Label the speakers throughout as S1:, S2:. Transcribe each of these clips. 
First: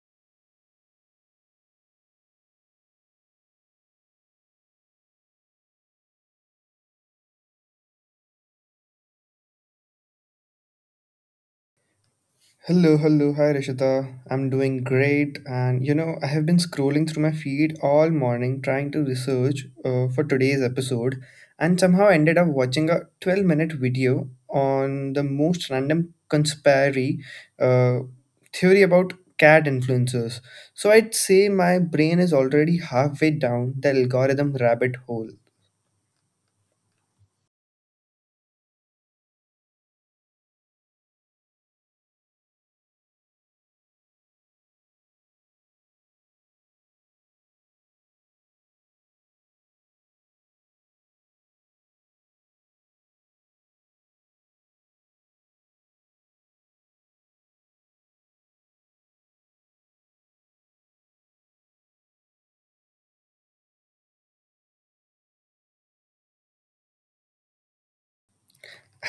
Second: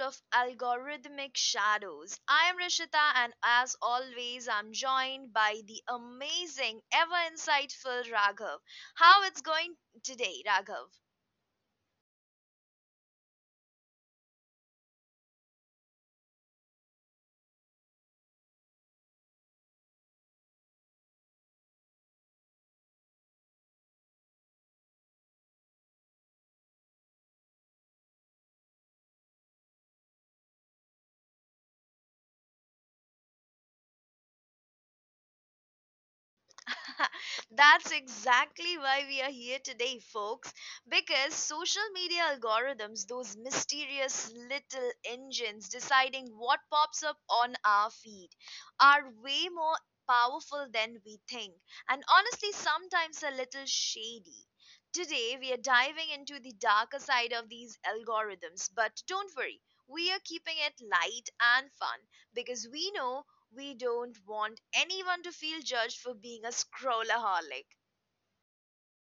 S1: of Algorithmic Shadows. I am Rishita, and as always, I'm joined by the amazing, ever insightful Raghav. How it's going today, Raghav?
S2: Hello, hello, hi Rishita. I'm doing great, and you know, I have been scrolling through my feed all morning trying to research for today's episode, and somehow ended up watching a 12-minute minute video on the most random conspiracy uh, theory about cat influencers. So I'd say my brain is already halfway down the algorithm rabbit hole.
S1: That's exactly why we are here today, folks. Because social media algorithms, those mysterious little engines deciding what pops up on our feed, are way more powerful than we think, and honestly, sometimes a little shady. Today, we are diving into the darker side of these algorithms, but don't worry, we are keeping it light and fun because we know we don't want anyone to feel judged for being a scrollaholic.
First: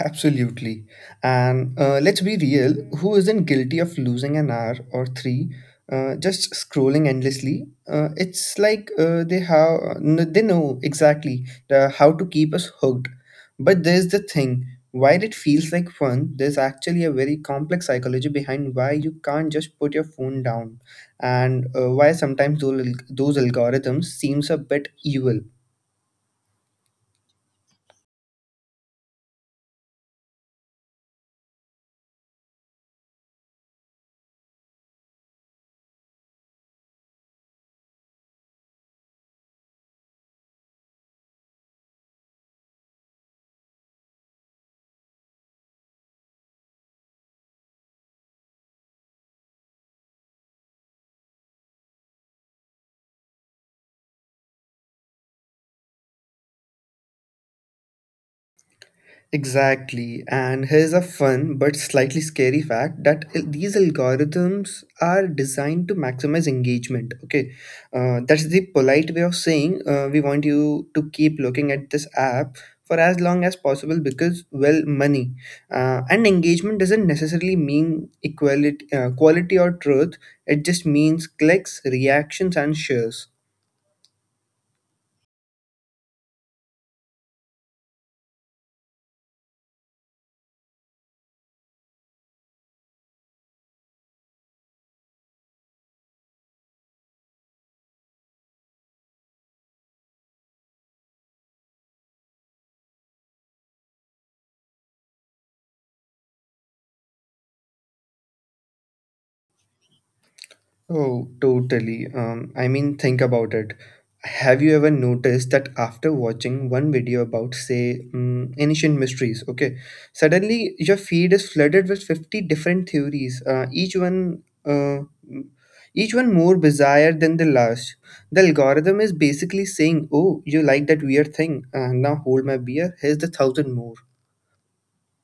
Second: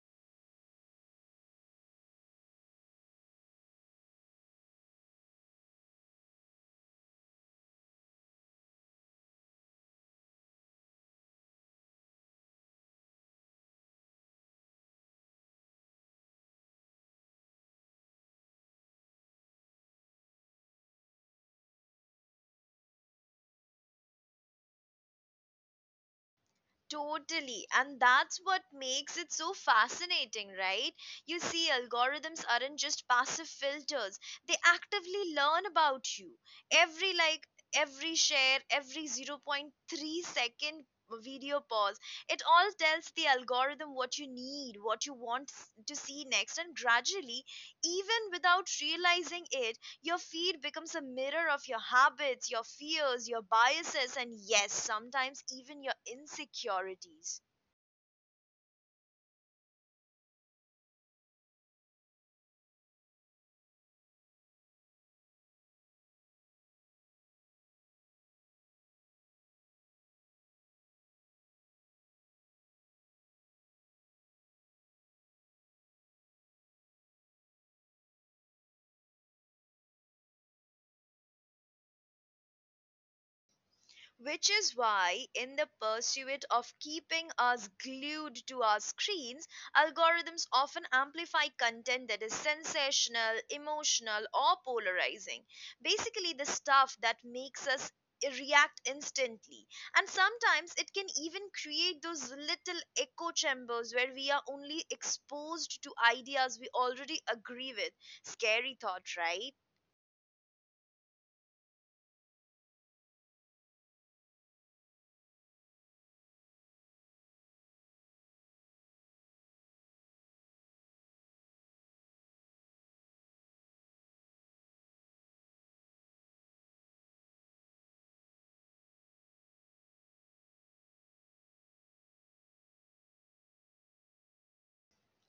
S2: Absolutely. And let's be real, who isn't guilty of losing an hour or three, just scrolling endlessly? It's like they know exactly how to keep us hooked. But there's the thing, while it feels like fun, there's actually a very complex psychology behind why you can't just put your phone down and why sometimes those algorithms seems a bit evil.
S1: Totally. And that's what makes it so fascinating, right? You see, algorithms aren't just passive filters, they actively learn about you. Every like, every share, every zero point 0.3-second video pause, it all tells the algorithm what you need, what you want s- to see next, and gradually, even without realizing it, your feed becomes a mirror of your habits, your fears, your biases, and yes, sometimes even your insecurities.
S2: Exactly. And here's a fun but slightly scary fact that these algorithms are designed to maximize engagement. Okay. That's the polite way of saying we want you to keep looking at this app for as long as possible because, well, money. And engagement doesn't necessarily mean equality, quality or truth, it just means clicks, reactions, and shares.
S1: Which is why, in the pursuit of keeping us glued to our screens, algorithms often amplify content that is sensational, emotional, or polarizing. Basically, the stuff that makes us react instantly, and sometimes it can even create those little echo chambers where we are only exposed to ideas we already agree with. Scary thought, right?
S2: Oh, totally. I mean, think about it. Have you ever noticed that after watching one video about, say, ancient mysteries, okay, suddenly your feed is flooded with 50 different theories, each one more bizarre than the last. The algorithm is basically saying, "Oh, you like that weird thing? Now hold my beer. Here's the thousand more."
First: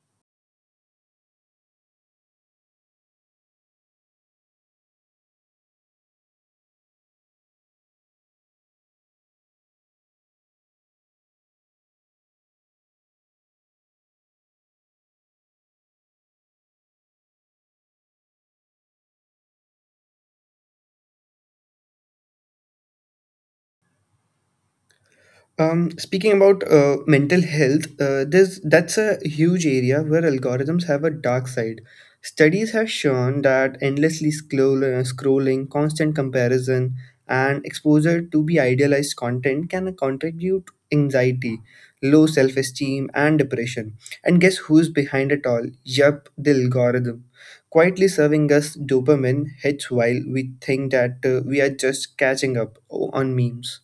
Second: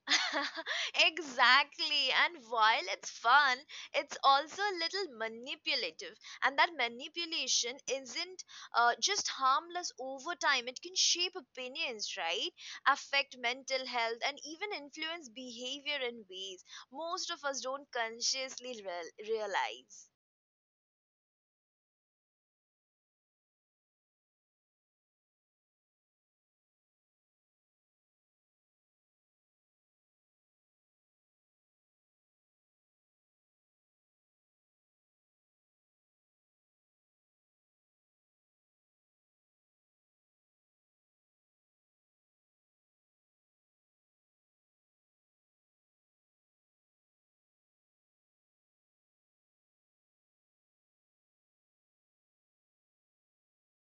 S1: Exactly. And while it's fun, it's also a little manipulative. And that manipulation isn't just harmless. Over time, it can shape opinions, right? Affect mental health and even influence behavior in ways most of us don't consciously realize.
S2: Speaking about mental health, that's a huge area where algorithms have a dark side. Studies have shown that scrolling, constant comparison, and exposure to be idealized content can contribute anxiety, low self-esteem, and depression. And guess who's behind it all? Yup, the algorithm. Quietly serving us dopamine hits while we think that we are just catching up oh, on memes.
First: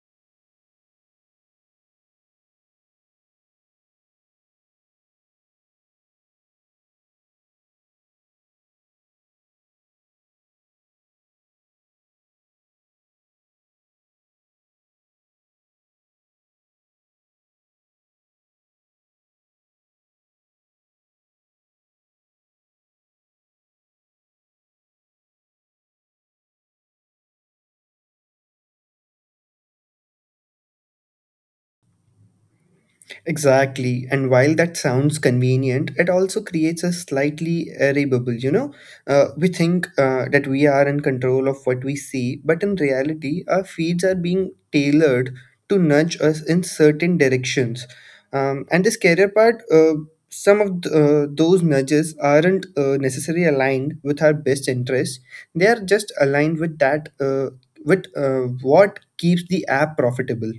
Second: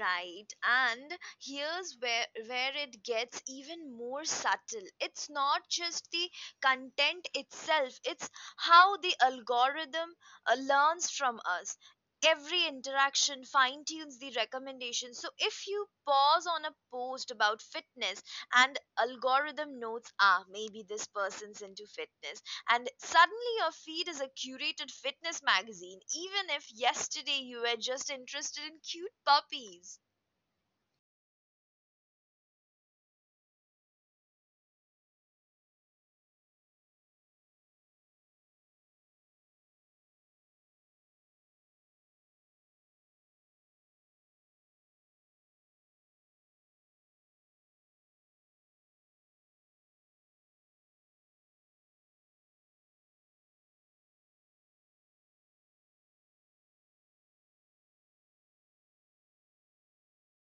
S1: Right, and here's where it gets even more subtle. It's not just the content itself, it's how the algorithm learns from us. Every interaction fine tunes the recommendations. So, if you pause on a post about fitness and algorithm notes, ah, maybe this person's into fitness, and suddenly your feed is a curated fitness magazine, even if yesterday you were just interested in cute puppies.
S2: Exactly. And while that sounds convenient, it also creates a slightly airy bubble, you know. We think that we are in control of what we see, but in reality, our feeds are being tailored to nudge us in certain directions. And the scarier part, some of those nudges aren't necessarily aligned with our best interests. They are just aligned with what keeps the app profitable.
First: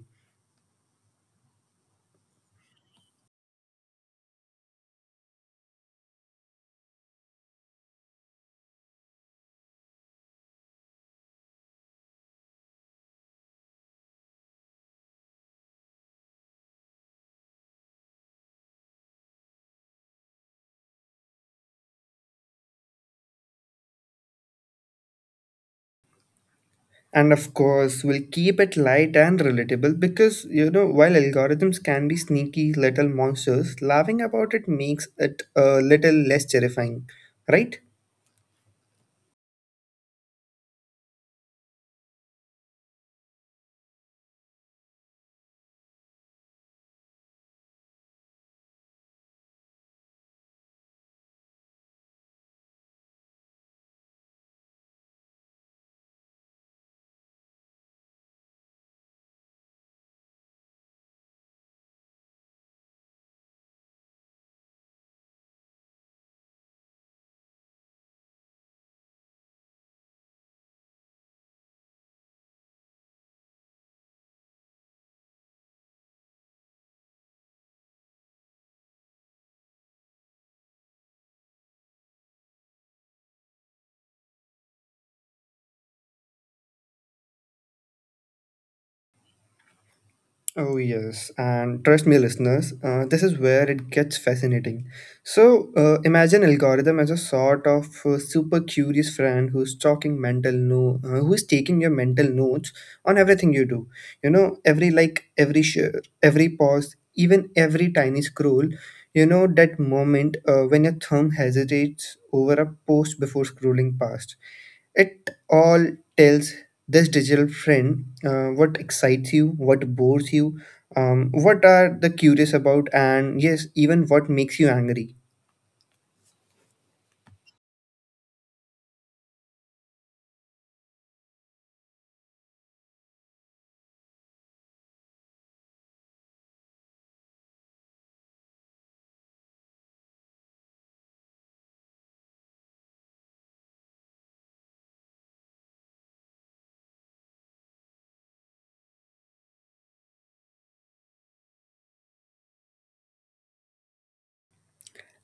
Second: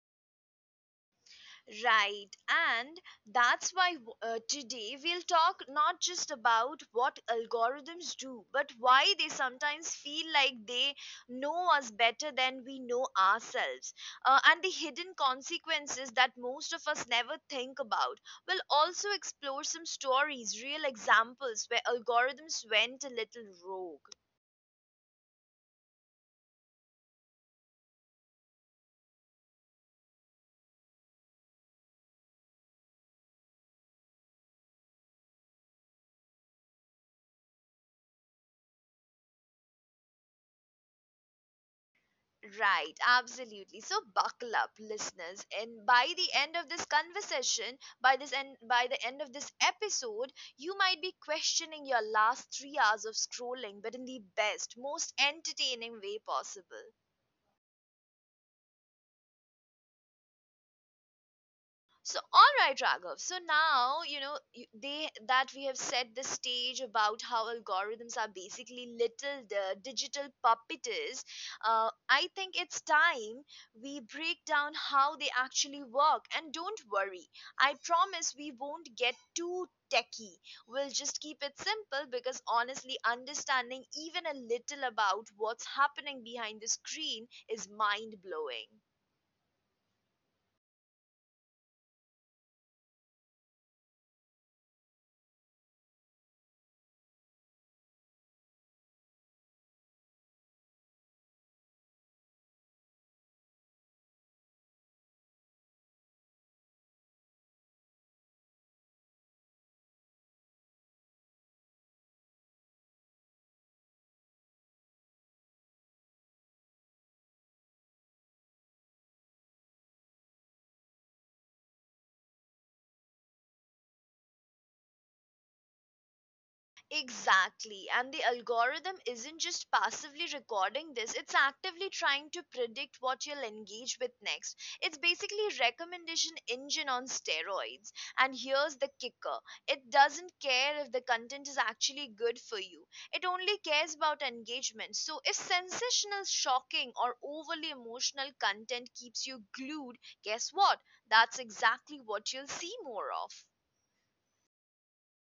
S1: Right, and that's why today we'll talk not just about what algorithms do, but why they sometimes feel like they know us better than we know ourselves, and the hidden consequences that most of us never think about. We'll also explore some stories, real examples where algorithms went a little rogue.
S2: And of course, we'll keep it light and relatable because, you know, while algorithms can be sneaky little monsters, laughing about it makes it a little less terrifying, right?
S1: Right, absolutely. So buckle up, listeners, and by the end of this conversation, by this end, by the end of this episode, you might be questioning your last three hours of scrolling, but in the best, most entertaining way possible. So, all right, Raghav. So now you know you- they that we have set the stage about how algorithms are basically little digital puppeteers. I think it's time we break down how they actually work. And don't worry, I promise we won't get too techy. We'll just keep it simple because honestly, understanding even a little about what's happening behind the screen is mind blowing.
S2: Oh, yes. And trust me, listeners, this is where it gets fascinating. So, imagine algorithm as a sort of super curious friend who's talking mental no, who's taking your mental notes on everything you do. You know, every like, every share, every pause, even every tiny scroll. You know that moment when your thumb hesitates over a post before scrolling past it all tells this digital friend what excites you, what bores you, what are the curious about, and yes, even what makes you angry.
S1: Exactly. And the algorithm isn't just passively recording this, it's actively trying to predict what you'll engage with next. It's basically recommendation engine on steroids. And here's the kicker. It doesn't care if the content is actually good for you. It only cares about engagement. So if sensational, shocking or overly emotional content keeps you glued, guess what? That's exactly what you'll see more of.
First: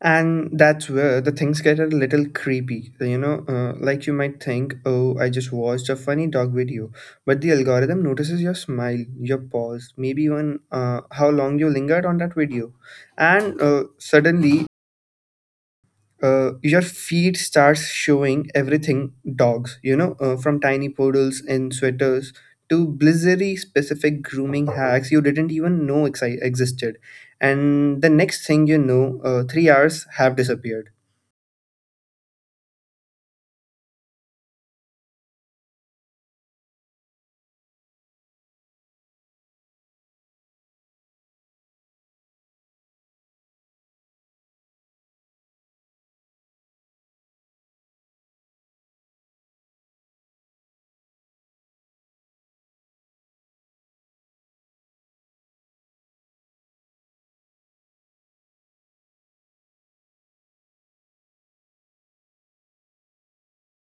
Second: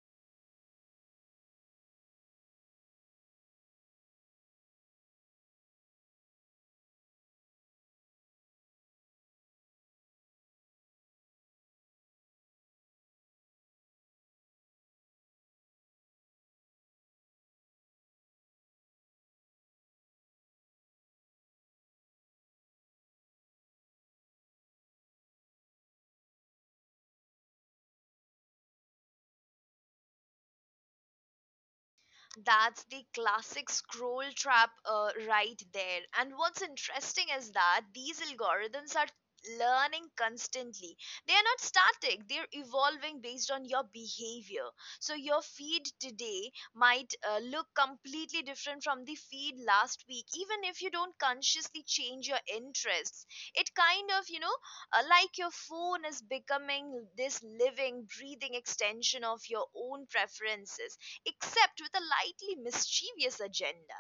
S2: And that's where the things get a little creepy. You know, like you might think, oh, I just watched a funny dog video, but the algorithm notices your smile, your pause, maybe even how long you lingered on that video, and suddenly your feet starts showing everything dogs, you know, from tiny poodles in sweaters to blizzary specific grooming hacks you didn't even know existed. And the next thing you know, 3 hours have disappeared.
S1: That's the classic scroll trap right there. And what's interesting is that these algorithms are learning constantly. They are not static, they're evolving based on your behavior. So, your feed today might look completely different from the feed last week, even if you don't consciously change your interests. It kind of, you know, like your phone is becoming this living, breathing extension of your own preferences, except with a lightly mischievous agenda.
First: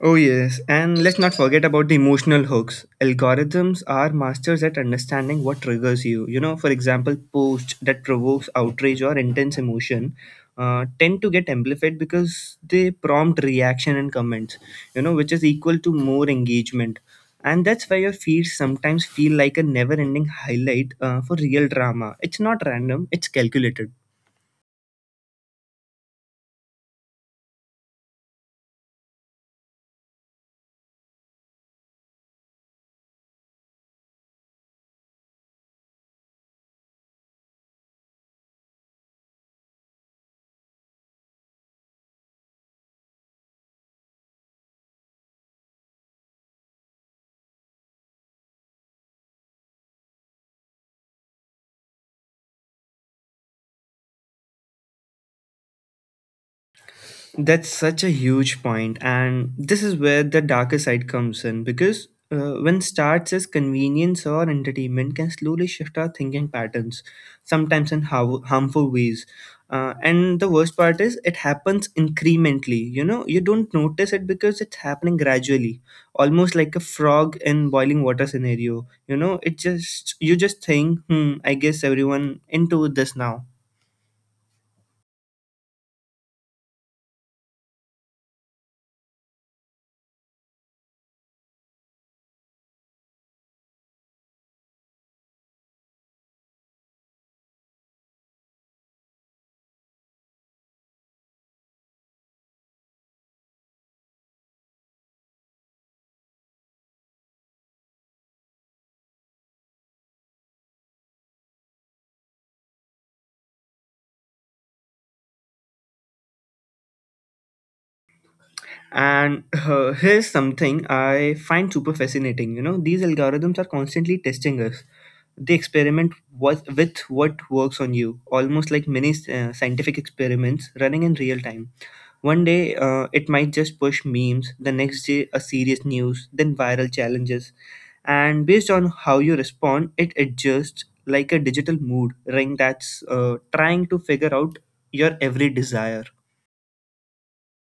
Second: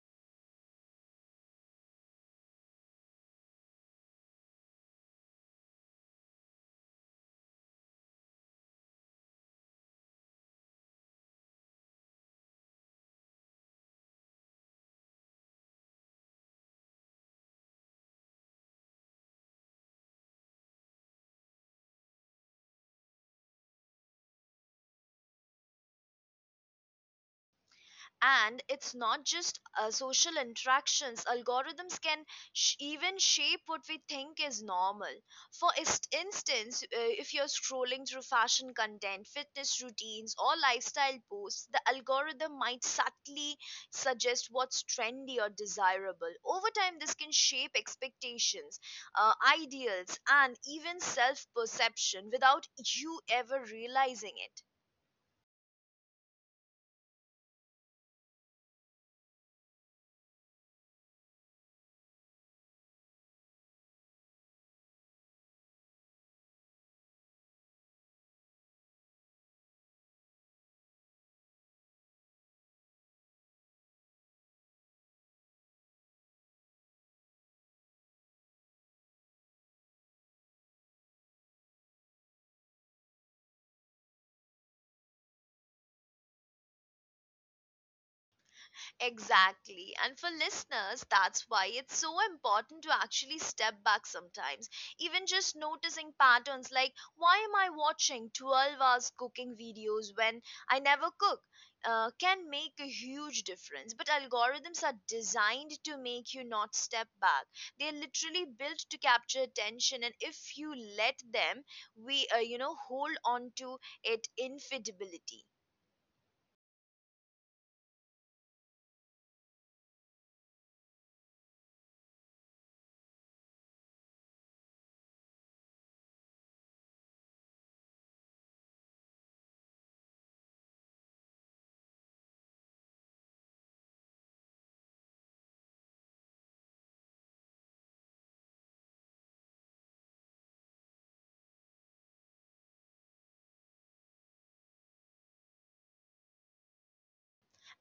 S2: Oh, yes, and let's not forget about the emotional hooks. Algorithms are masters at understanding what triggers you. You know, for example, posts that provokes outrage or intense emotion tend to get amplified because they prompt reaction and comments, you know, which is equal to more engagement. And that's why your feeds sometimes feel like a never ending highlight for real drama. It's not random, it's calculated.
S1: And it's not just social interactions. Algorithms can even shape what we think is normal. For instance, if you're scrolling through fashion content, fitness routines, or lifestyle posts, the algorithm might subtly suggest what's trendy or desirable. Over time, this can shape expectations, uh, ideals, and even self perception without you ever realizing it.
S2: That's such a huge point, and this is where the darker side comes in because when starts as convenience or entertainment can slowly shift our thinking patterns, sometimes in harmful ways. And the worst part is it happens incrementally. You know, you don't notice it because it's happening gradually, almost like a frog in boiling water scenario. You know, it just you just think, hmm, I guess everyone into this now.
S1: Exactly. And for listeners, that's why it's so important to actually step back sometimes. Even just noticing patterns like, why am I watching 12 hours cooking videos when I never cook? Can make a huge difference. But algorithms are designed to make you not step back. They're literally built to capture attention, and if you let them, we you know, hold on to it infidelity.
S2: And here's something I find super fascinating. You know, these algorithms are constantly testing us. They experiment what, with what works on you, almost like many scientific experiments running in real time. One day, it might just push memes, the next day, a serious news, then viral challenges. And based on how you respond, it adjusts like a digital mood ring that's trying to figure out your every desire.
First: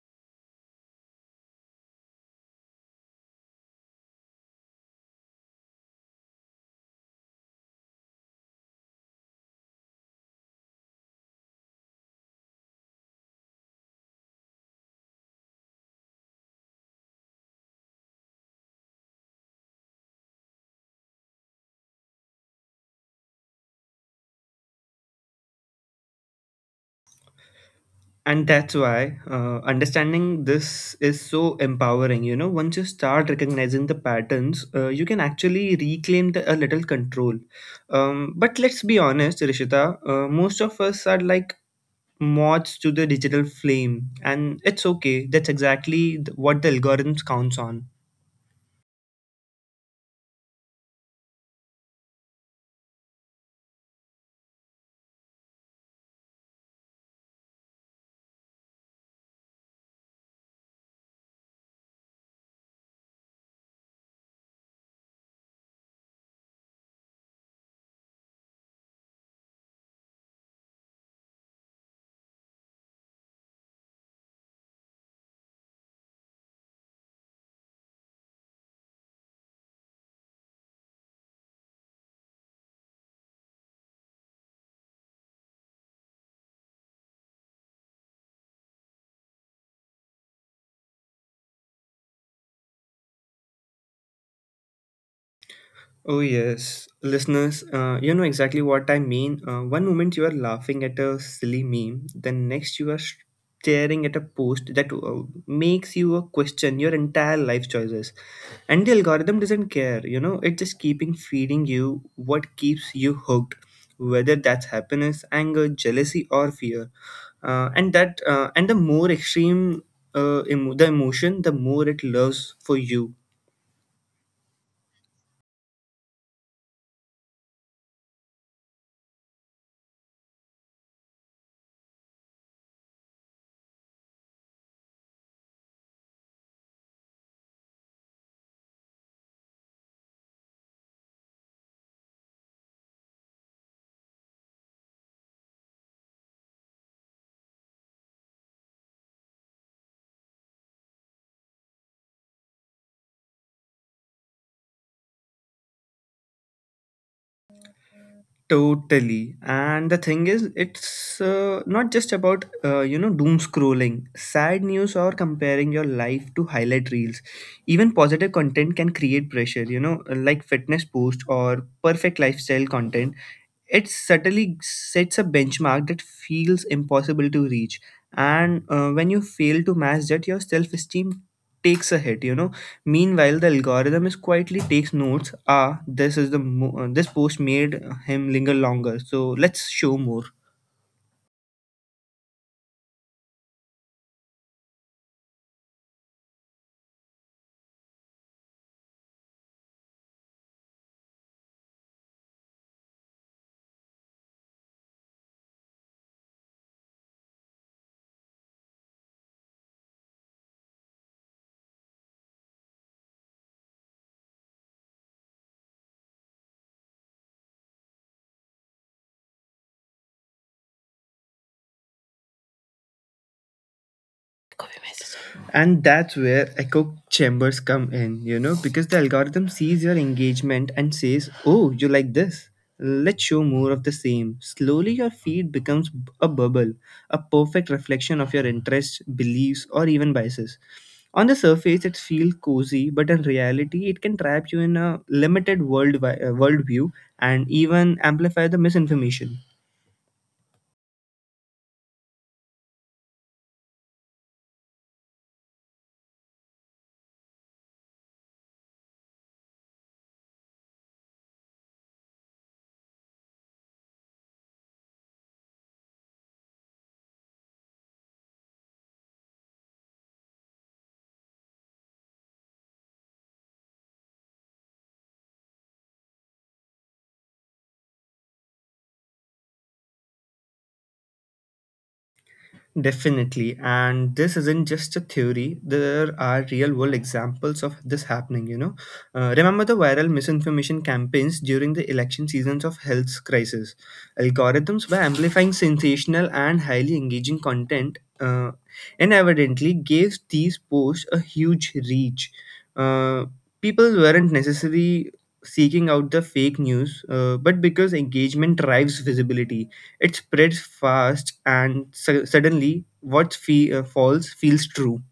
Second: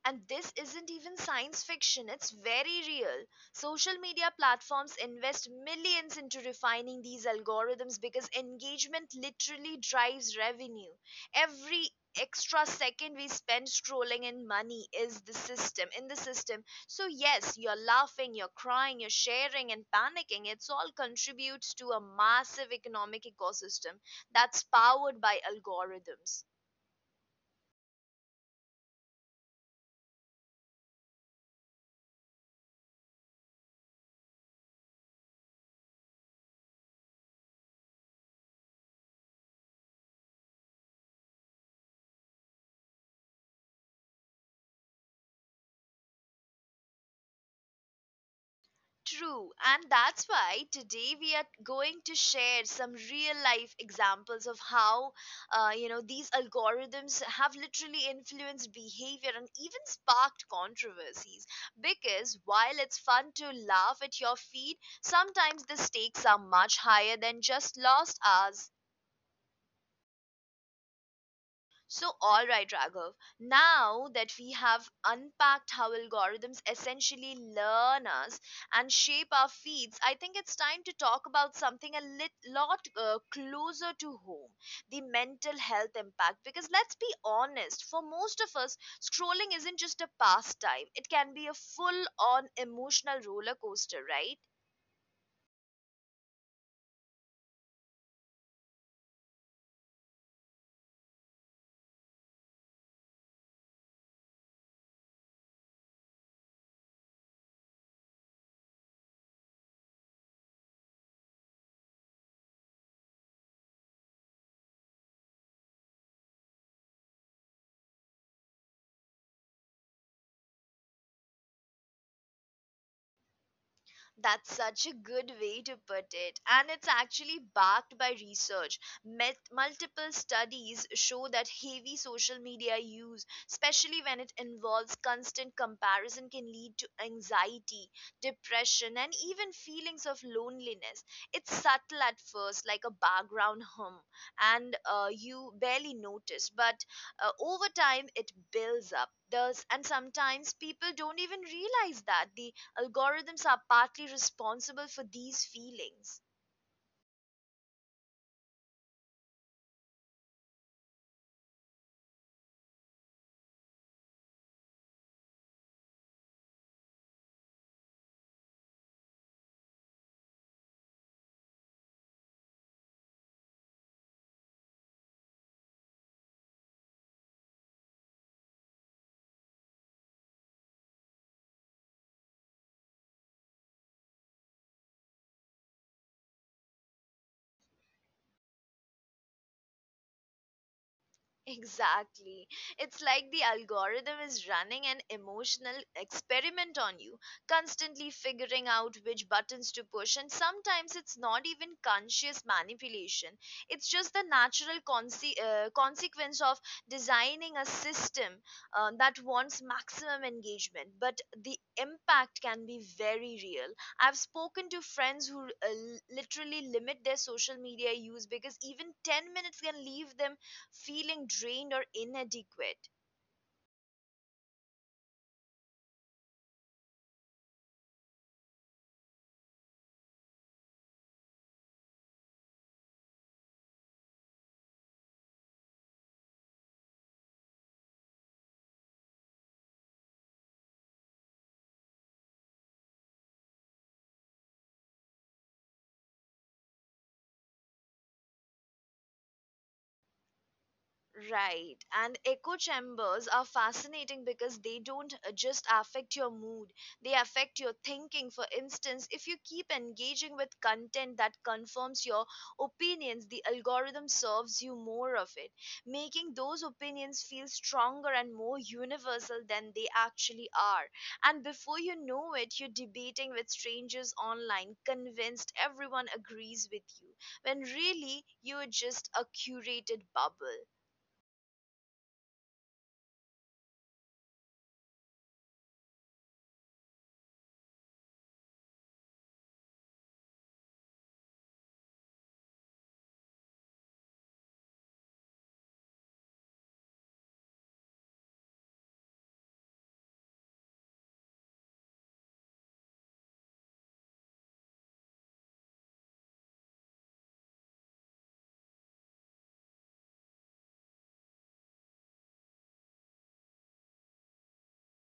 S1: And this isn't even science fiction, it's very real. Social media platforms invest millions into refining these algorithms because engagement literally drives revenue. Every extra second we spend scrolling in money is the system. So yes, you're laughing, you're crying, you're sharing and panicking, it's all contributes to a massive economic ecosystem that's powered by algorithms.
S2: And that's why understanding this is so empowering. You know, once you start recognizing the patterns, you can actually reclaim a little control. But let's be honest, Rishita, most of us are like moths to the digital flame, and it's okay. That's exactly what the algorithms counts on.
S1: True, and that's why today we are going to share some real life examples of how, you know, these algorithms have literally influenced behavior and even sparked controversies. Because while it's fun to laugh at your feed, sometimes the stakes are much higher than just lost hours. So, all right, Raghav, now that we have unpacked how algorithms essentially learn us and shape our feeds, I think it's time to talk about something lot closer to home, the mental health impact. Because let's be honest, for most of us, scrolling isn't just a pastime, it can be a full on emotional roller coaster, right?
S2: Oh, yes. Listeners, you know exactly what I mean. One moment you are laughing at a silly meme, then next you are staring at a post that makes you question your entire life choices. And the algorithm doesn't care, you know, it is just keeping feeding you what keeps you hooked, whether that's happiness, anger, jealousy, or fear. And the more extreme, the emotion, the more it loves for you.
S1: That's such a good way to put it. And it's actually backed by research. Multiple studies show that heavy social media use, especially when it involves constant comparison, can lead to anxiety, depression, and even feelings of loneliness. It's subtle at first, like a background hum, and you barely notice, but over time it builds up. Does and sometimes people don't even realize that the algorithms are partly responsible for these feelings.
S2: Totally. And the thing is, it's not just about, you know, doom scrolling, sad news, or comparing your life to highlight reels. Even positive content can create pressure, you know, like fitness post or perfect lifestyle content. It certainly sets a benchmark that feels impossible to reach. And when you fail to match that, your self esteem takes a hit, you know. Meanwhile the algorithm is quietly takes notes, ah, this is this post made him linger longer, so let's show more.
S1: Exactly. It's like the algorithm is running an emotional experiment on you, constantly figuring out which buttons to push. And sometimes it's not even conscious manipulation, it's just the natural consequence of designing a system that wants maximum engagement. But the impact can be very real. I've spoken to friends who literally limit their social media use because even 10 minutes can leave them feeling drained or inadequate.
S2: And that's where echo chambers come in, you know, because the algorithm sees your engagement and says, oh, you like this, let's show more of the same. Slowly your feed becomes a bubble, a perfect reflection of your interests, beliefs, or even biases. On the surface it feels cozy, but in reality it can trap you in a limited world worldview, and even amplify the misinformation.
S1: Right. And echo chambers are fascinating because they don't just affect your mood, they affect your thinking. For instance, if you keep engaging with content that confirms your opinions, the algorithm serves you more of it, making those opinions feel stronger and more universal than they actually are. And before you know it, you're debating with strangers online, convinced everyone agrees with you, when really you're just a curated bubble.
S2: Definitely. And this isn't just a theory. There are real world examples of this happening, you know. Remember the viral misinformation campaigns during the election seasons of health crisis? Algorithms were amplifying sensational and highly engaging content, and evidently gave these posts a huge reach. Uh, People weren't necessarily seeking out the fake news, but because engagement drives visibility, it spreads fast, and suddenly, what false feels true.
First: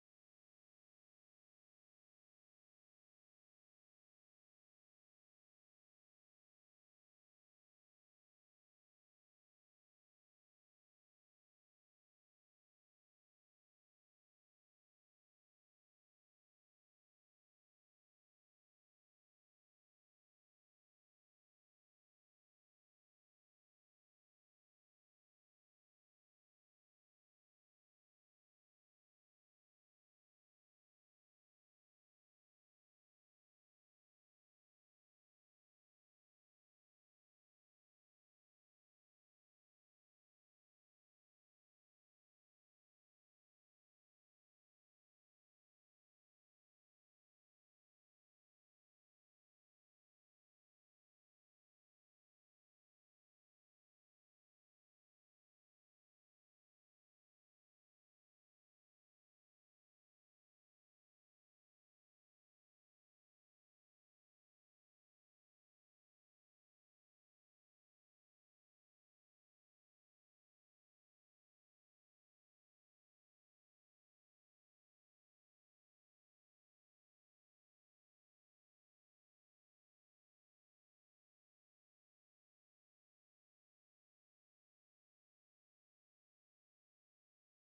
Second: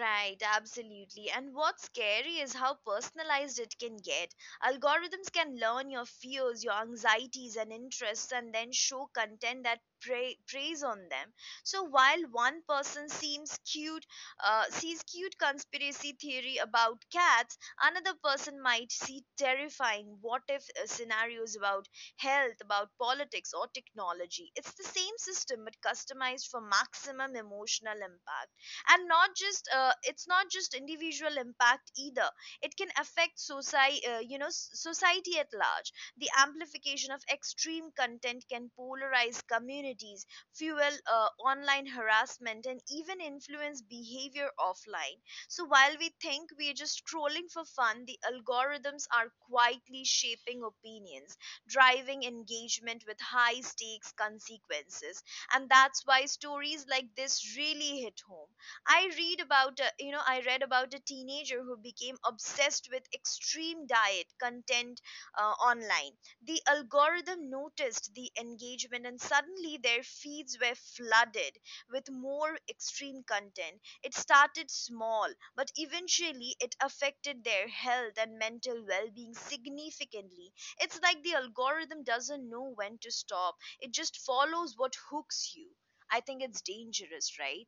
S1: Right, absolutely. And what's scary is how personalized it can get. Algorithms can learn your fears, your anxieties, and interests, and then show content that preys on them. So while one person sees cute conspiracy theory about cats, another person might see terrifying what if scenarios about health, about politics, or technology. It's the same system but customized for maximum emotional impact. And not just it's not just individual impact either, it can affect society, you know, society at large. The amplification of extreme content can polarize communities, fuel online harassment, and even influence behavior offline. So while we think we are just scrolling for fun, the algorithms are quietly shaping opinions, driving engagement with high stakes consequences. And that's why stories like this really hit home. I read about a teenager who became obsessed with extreme diet content online. The algorithm noticed the engagement and suddenly their feeds were flooded with more extreme content. It started small, but eventually it affected their health and mental well-being significantly. It's like the algorithm doesn't know when to stop. It just follows what hooks you. I think it's dangerous, right?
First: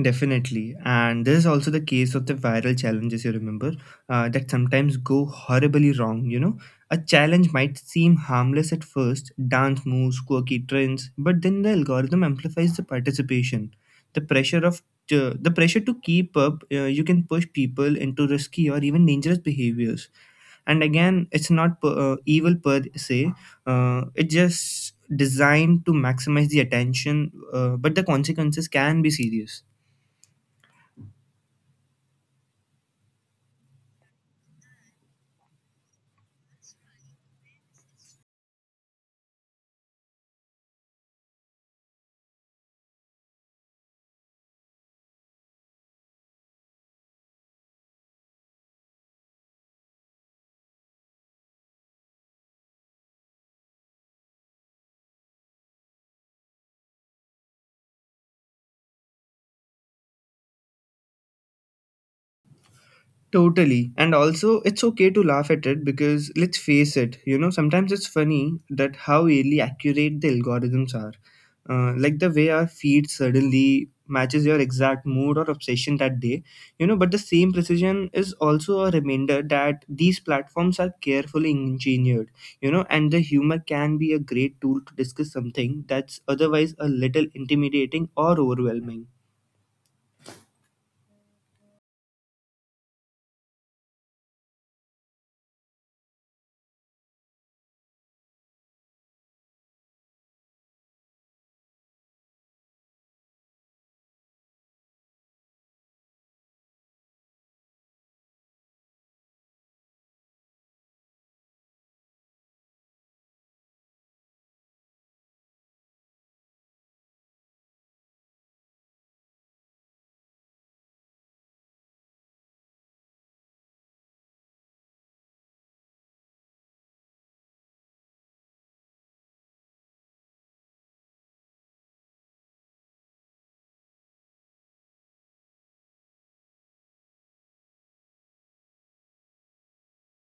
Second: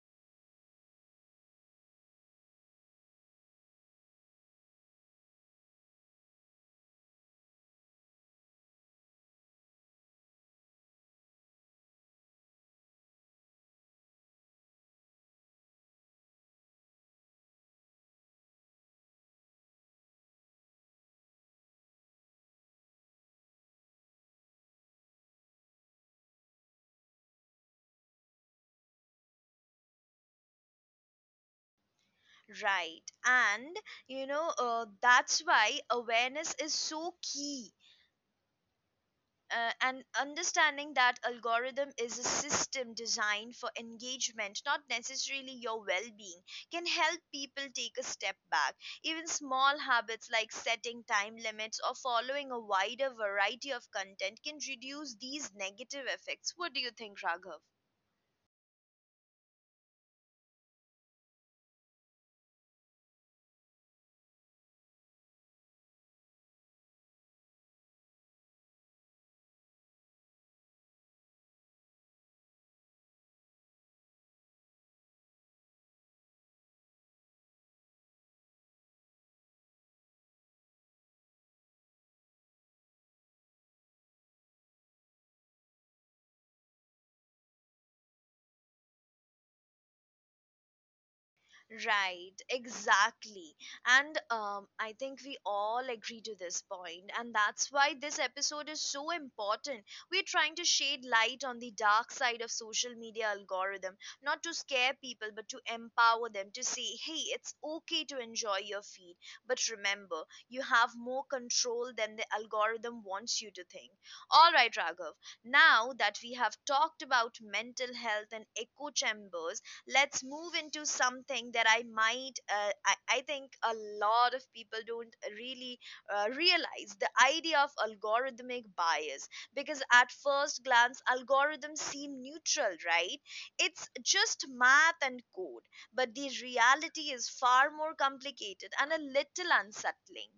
S2: Definitely. And this is also the case of the viral challenges you remember that sometimes go horribly wrong. You know, a challenge might seem harmless at first, dance moves, quirky trends, but then the algorithm amplifies the participation. The pressure of the pressure to keep up, you can push people into risky or even dangerous behaviors. And again, it's not evil per se, it's just designed to maximize the attention, but the consequences can be serious.
S1: Right. And, you know, that's why awareness is so key. And understanding that algorithm is a system designed for engagement, not necessarily your well being, can help people take a step back. Even small habits like setting time limits or following a wider variety of content can reduce these negative effects. What do you think, Raghav?
S2: Totally. And also, it's okay to laugh at it because let's face it, you know, sometimes it's funny that how really accurate the algorithms are. Like the way our feed suddenly matches your exact mood or obsession that day, you know, but the same precision is also a reminder that these platforms are carefully engineered, you know, and the humor can be a great tool to discuss something that's otherwise a little intimidating or overwhelming.
S1: Right, exactly. And I think we all agree to this point, and that's why this episode is so important. We're trying to shed light on the dark side of social media algorithm, not to scare people, but to empower them to say, hey, it's okay to enjoy your feed. But remember, you have more control than the algorithm wants you to think. All right, Raghav, now that we have talked about mental health and echo chambers, let's move into something that I think a lot of people don't really realize the idea of algorithmic bias. Because at first glance, algorithms seem neutral, right? It's just math and code. But the reality is far more complicated and a little unsettling.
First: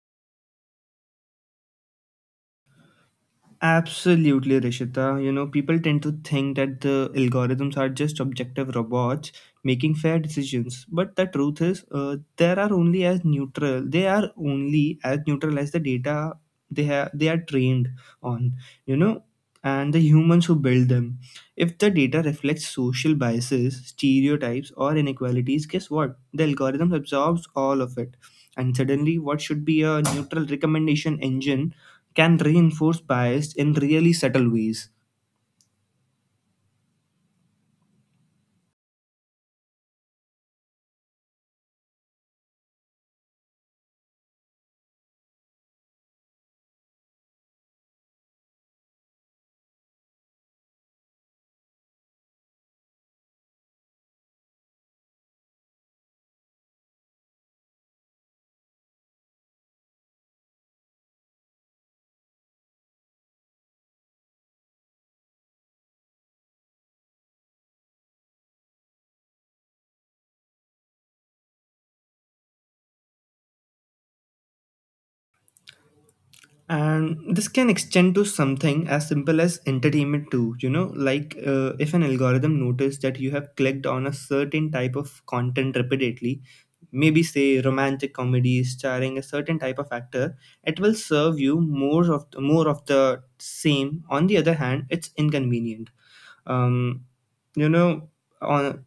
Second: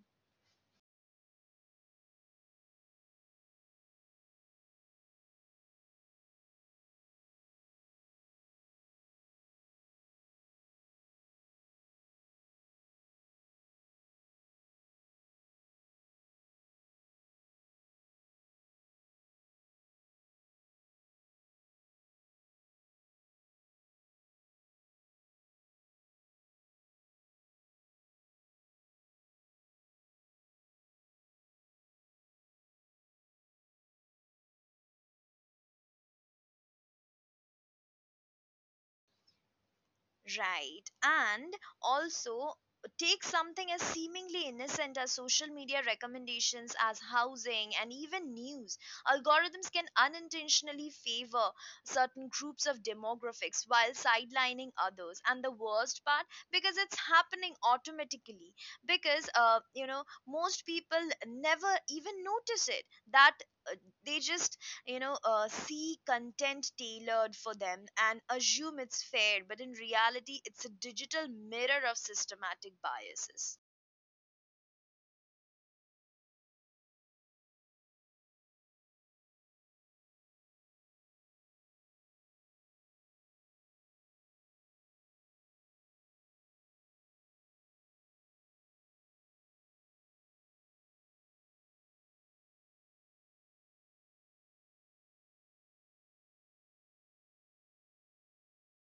S2: Absolutely, Rishita. You know, people tend to think that the algorithms are just objective robots making fair decisions, but the truth is, they are only as neutral. They are only as neutral as the data they have. They are trained on. You know, and the humans who build them. If the data reflects social biases, stereotypes, or inequalities, guess what? The algorithm absorbs all of it. And suddenly, what should be a neutral recommendation engine can reinforce bias in really subtle ways.
S1: Right. And also take something as seemingly innocent as social media recommendations as housing and even news. Algorithms can unintentionally favor certain groups of demographics while sidelining others. And the worst part, because it's happening automatically, because you know, most people never even notice it that uh, they just see content tailored for them and assume it's fair, but in reality it's a digital mirror of systematic biases.
S2: And this can extend to something as simple as entertainment, too. You know, like if an algorithm notices that you have clicked on a certain type of content repeatedly, maybe say romantic comedy starring a certain type of actor, it will serve you more of the same. On the other hand, it's inconvenient. Um, you know, on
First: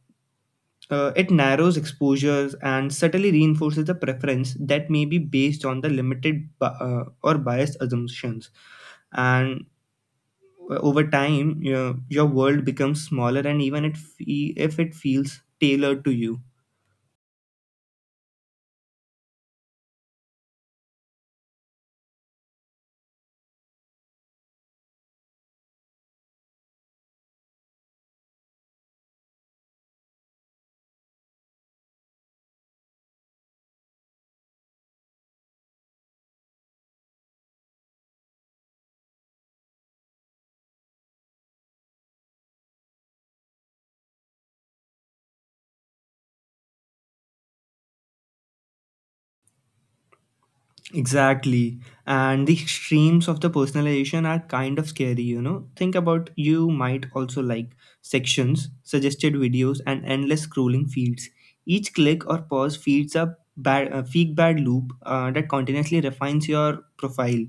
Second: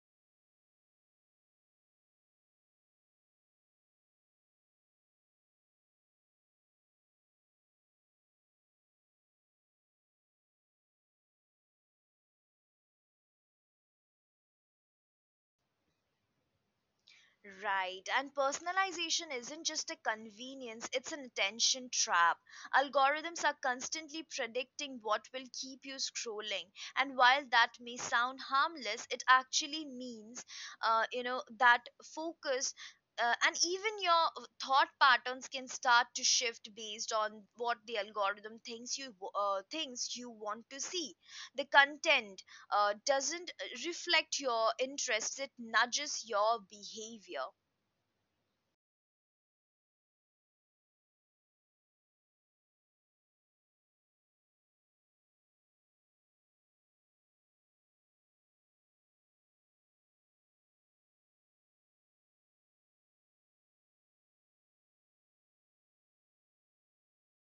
S2: It narrows exposures and subtly reinforces the preference that may be based on the limited or biased assumptions. And Over time, your world becomes smaller, and even if it feels tailored to you.
S1: Right. And personalization isn't just a convenience, it's an attention trap. Algorithms are constantly predicting what will keep you scrolling. And while that may sound harmless, it actually means, that focus. And even your thought patterns can start to shift based on what the algorithm thinks you want to see. The content doesn't reflect your interests, it nudges your behavior.
S2: Exactly. And the extremes of the personalization are kind of scary, you know. Think about you might also like sections, suggested videos, and endless scrolling feeds. Each click or pause feeds a feedback loop that continuously refines your profile.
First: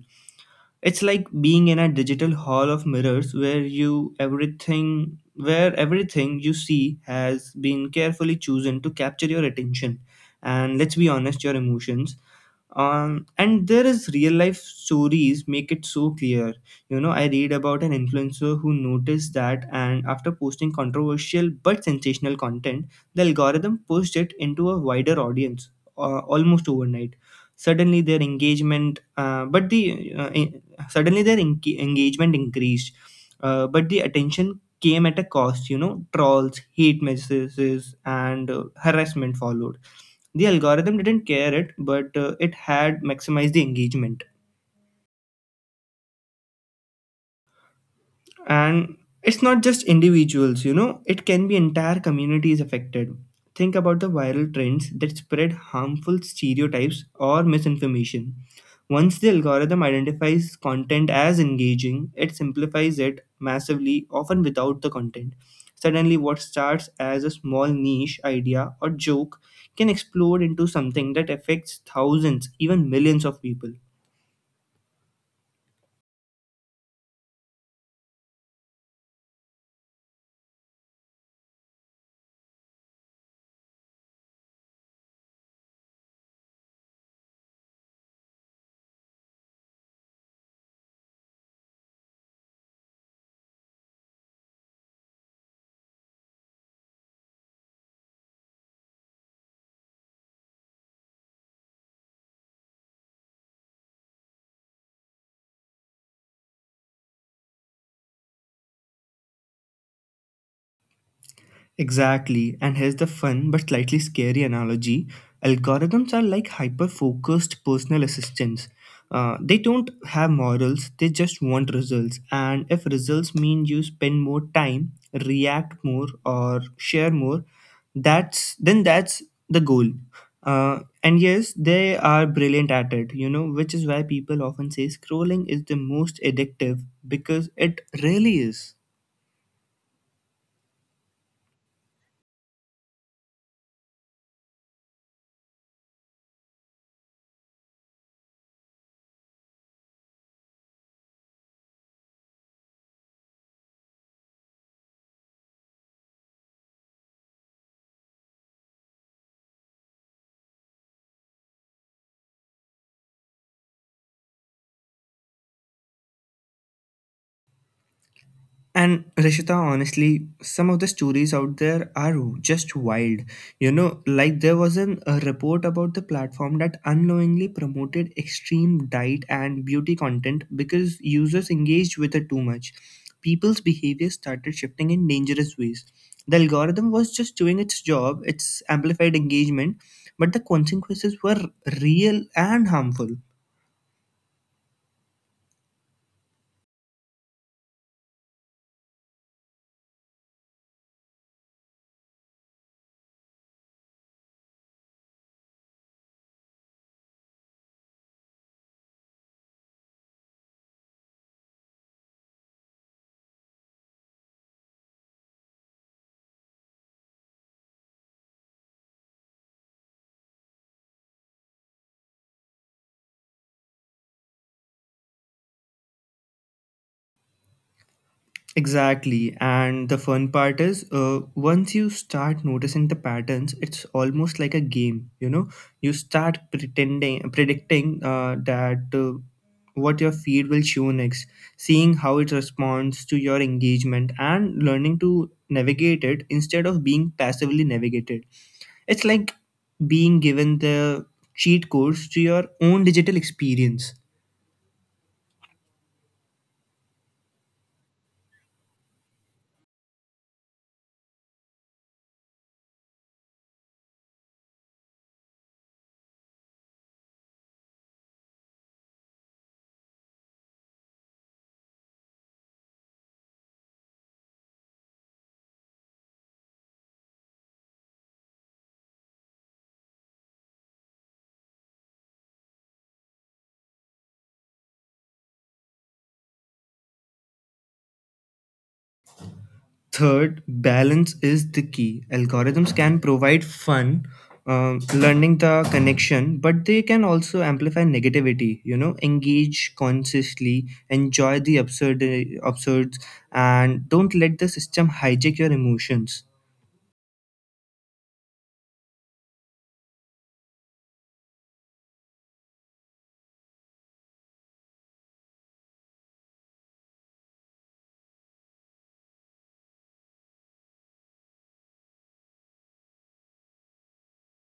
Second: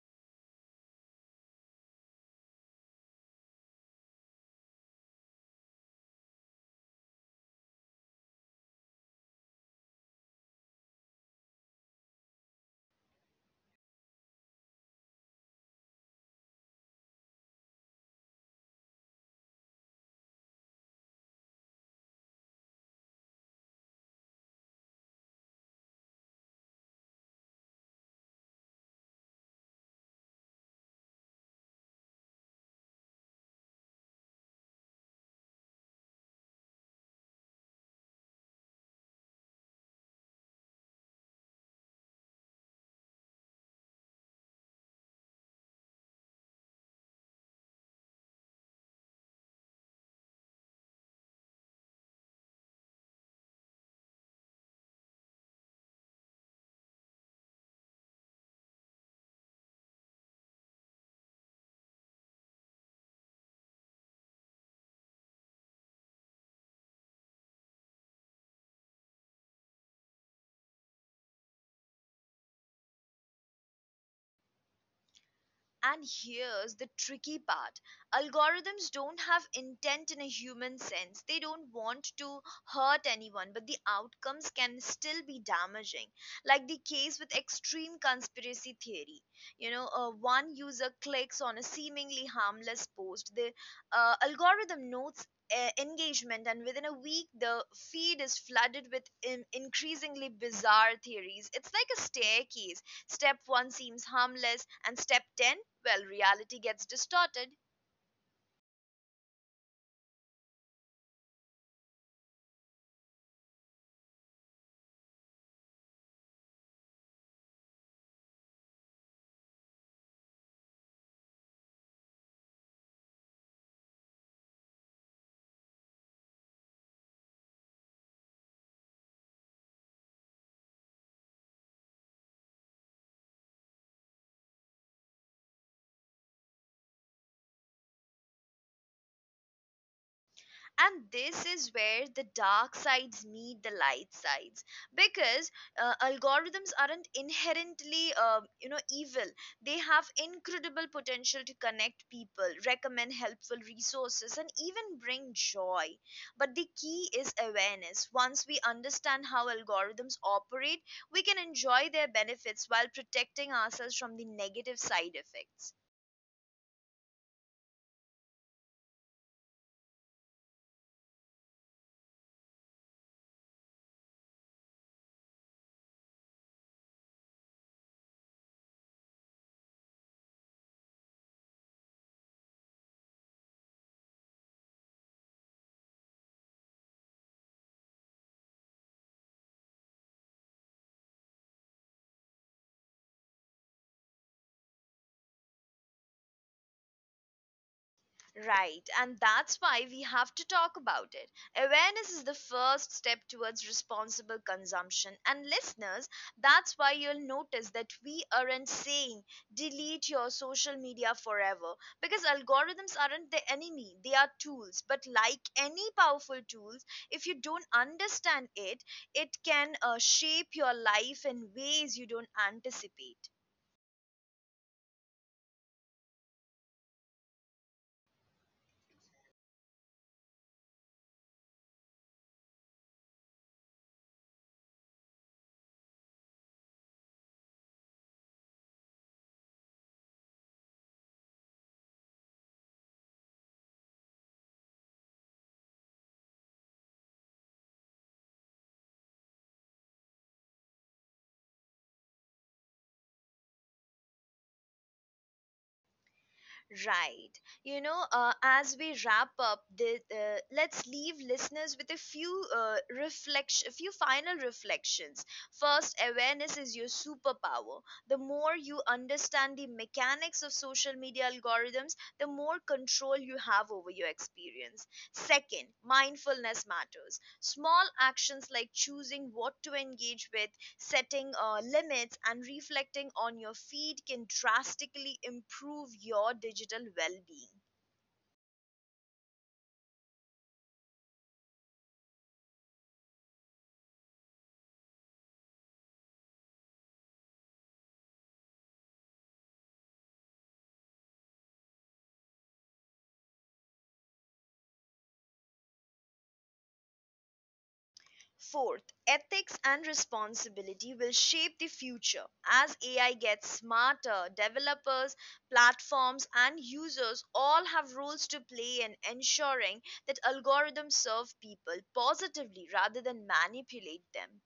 S2: It's like being in a digital hall of mirrors where everything you see has been carefully chosen to capture your attention, and let's be honest, your emotions. And there is real life stories make it so clear. You know, I read about an influencer who noticed that, and after posting controversial but sensational content, the algorithm pushed it into a wider audience almost overnight. suddenly their engagement uh, but the uh, en- Suddenly their engagement increased, but the attention came at a cost. You know, trolls, hate messages, and harassment followed. The algorithm didn't care, it had maximized the engagement. And it's not just individuals, you know, it can be entire communities affected. Think about the viral trends that spread harmful stereotypes or misinformation. Once the algorithm identifies content as engaging, it simplifies it massively, often without the content. Suddenly what starts as a small niche idea or joke can explode into something that affects thousands, even millions of people.
S1: And here's the tricky part: algorithms don't have intent in a human sense. They don't want to hurt anyone, but the outcomes can still be damaging. Like the case with extreme conspiracy theory. You know, one user clicks on a seemingly harmless post, the algorithm notes engagement, and within a week the feed is flooded with increasingly bizarre theories. It's like a staircase: step 1 seems harmless, and step 10, well, reality gets distorted.
S2: Exactly. And here's the fun but slightly scary analogy: algorithms are like hyper focused personal assistants. They don't have morals, they just want results. And if results mean you spend more time, react more, or share more, that's the goal. And yes, they are brilliant at it, you know, which is why people often say scrolling is the most addictive, because it really is.
S1: And this is where the dark sides meet the light sides, because algorithms aren't inherently you know, evil. They have incredible potential to connect people, recommend helpful resources, and even bring joy. But the key is awareness. Once we understand how algorithms operate, we can enjoy their benefits while protecting ourselves from the negative side effects.
S2: And Rishita, honestly, some of the stories out there are just wild. You know, like there was a report about the platform that unknowingly promoted extreme diet and beauty content because users engaged with it too much. People's behavior started shifting in dangerous ways. The algorithm was just doing its job, its amplified engagement, but the consequences were real and harmful.
S1: Right, and that's why we have to talk about it. Awareness is the first step towards responsible consumption. And listeners, that's why you'll notice that we aren't saying delete your social media forever, because algorithms aren't the enemy, they are tools. But like any powerful tools, if you don't understand it, it can shape your life in ways you don't anticipate.
S2: Exactly. And the fun part is, once you start noticing the patterns, it's almost like a game. You know, you predicting that what your feed will show next, seeing how it responds to your engagement, and learning to navigate it instead of being passively navigated. It's like being given the cheat codes to your own digital experience.
S1: Right. You know, as we wrap up, let's leave listeners with a few final reflections. First, awareness is your superpower. The more you understand the mechanics of social media algorithms, the more control you have over your experience. Second, mindfulness matters. Small actions like choosing what to engage with, setting limits, and reflecting on your feed can drastically improve your digital well being.
S2: Third, balance is the key. Algorithms can provide fun, learning the connection, but they can also amplify negativity. You know, engage consciously, enjoy the absurd, and don't let the system hijack your emotions.
S1: Fourth, ethics and responsibility will shape the future. As AI gets smarter, developers, platforms, and users all have roles to play in ensuring that algorithms serve people positively rather than manipulate them.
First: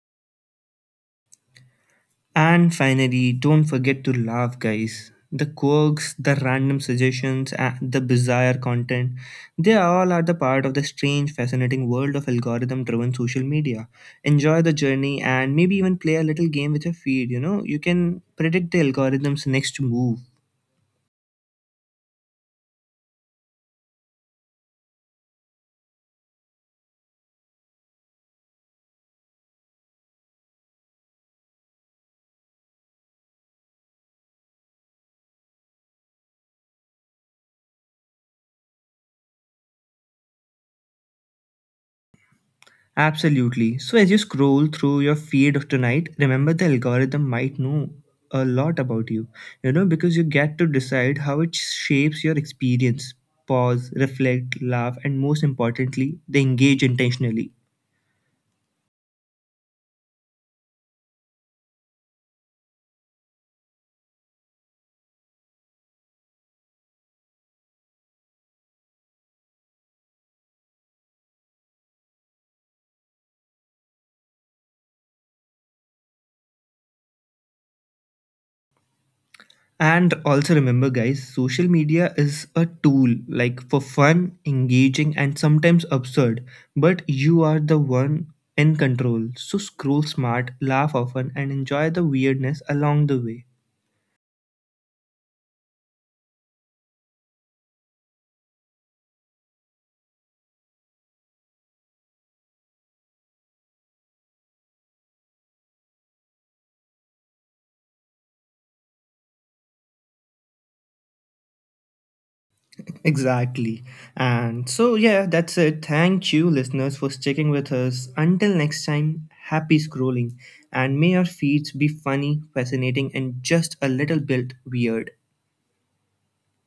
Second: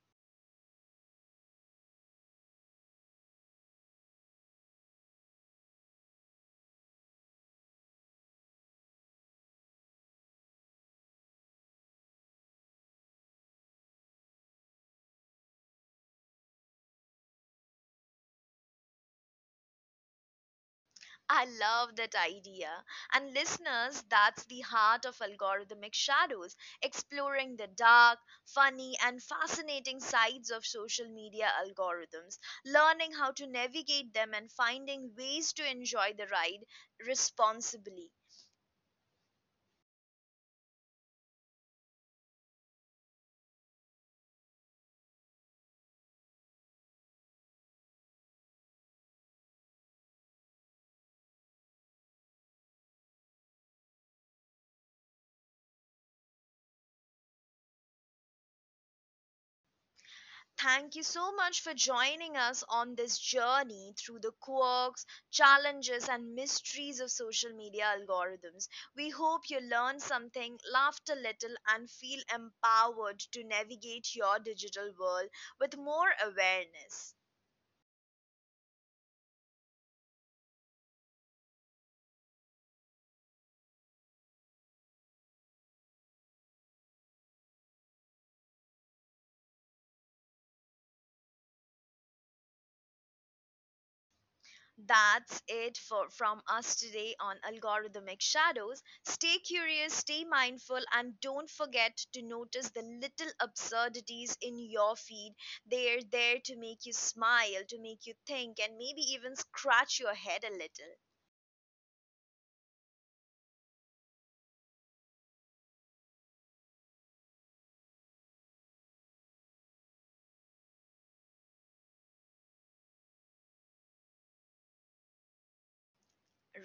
S2: And finally, don't forget to laugh, guys. The quirks, the random suggestions, and the bizarre content, they all are the part of the strange, fascinating world of algorithm driven social media. Enjoy the journey and maybe even play a little game with your feed. You know, you can predict the algorithm's next move.
S1: I love that idea. And listeners, that's the heart of Algorithmic Shadows: exploring the dark, funny, and fascinating sides of social media algorithms, learning how to navigate them, and finding ways to enjoy the ride responsibly.
S2: Absolutely. So as you scroll through your feed of tonight, remember the algorithm might know a lot about you. You know, because you get to decide how it shapes your experience. Pause, reflect, laugh, and most importantly, they engage intentionally.
S1: Thank you so much for joining us on this journey through the quirks, challenges, and mysteries of social media algorithms. We hope you learned something, laughed a little, and feel empowered to navigate your digital world with more awareness.
S2: And also remember, guys, social media is a tool, like, for fun, engaging, and sometimes absurd. But you are the one in control. So scroll smart, laugh often, and enjoy the weirdness along the way.
S1: That's it for from us today on Algorithmic Shadows. Stay curious, stay mindful, and don't forget to notice the little absurdities in your feed. They're there to make you smile, to make you think, and maybe even scratch your head a little.
S2: Exactly. And so, yeah, that's it. Thank you, listeners, for sticking with us. Until next time, happy scrolling. And may our feeds be funny, fascinating, and just a little bit weird.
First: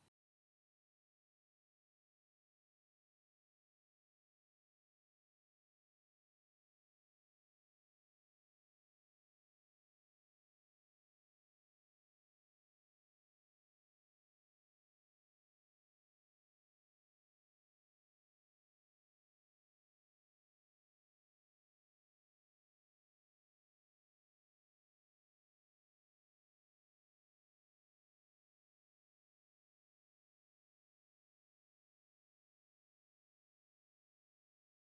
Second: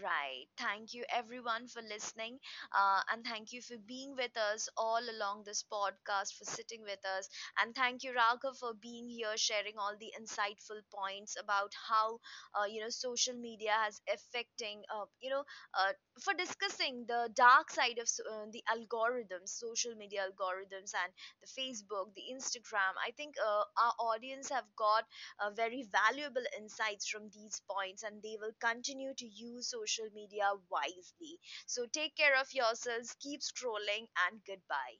S1: Right. Thank you, everyone, for listening. And thank you for being with us all along this podcast, for sitting with us. And thank you, Raghav, for being here, sharing all the insightful points about how, you know, social media has affecting, uh, for discussing the dark side of the algorithms, social media algorithms, and the Facebook, the Instagram. I think our audience have got very valuable insights from these points and they will continue to use social media wisely. So take care of yourselves, keep scrolling, and goodbye.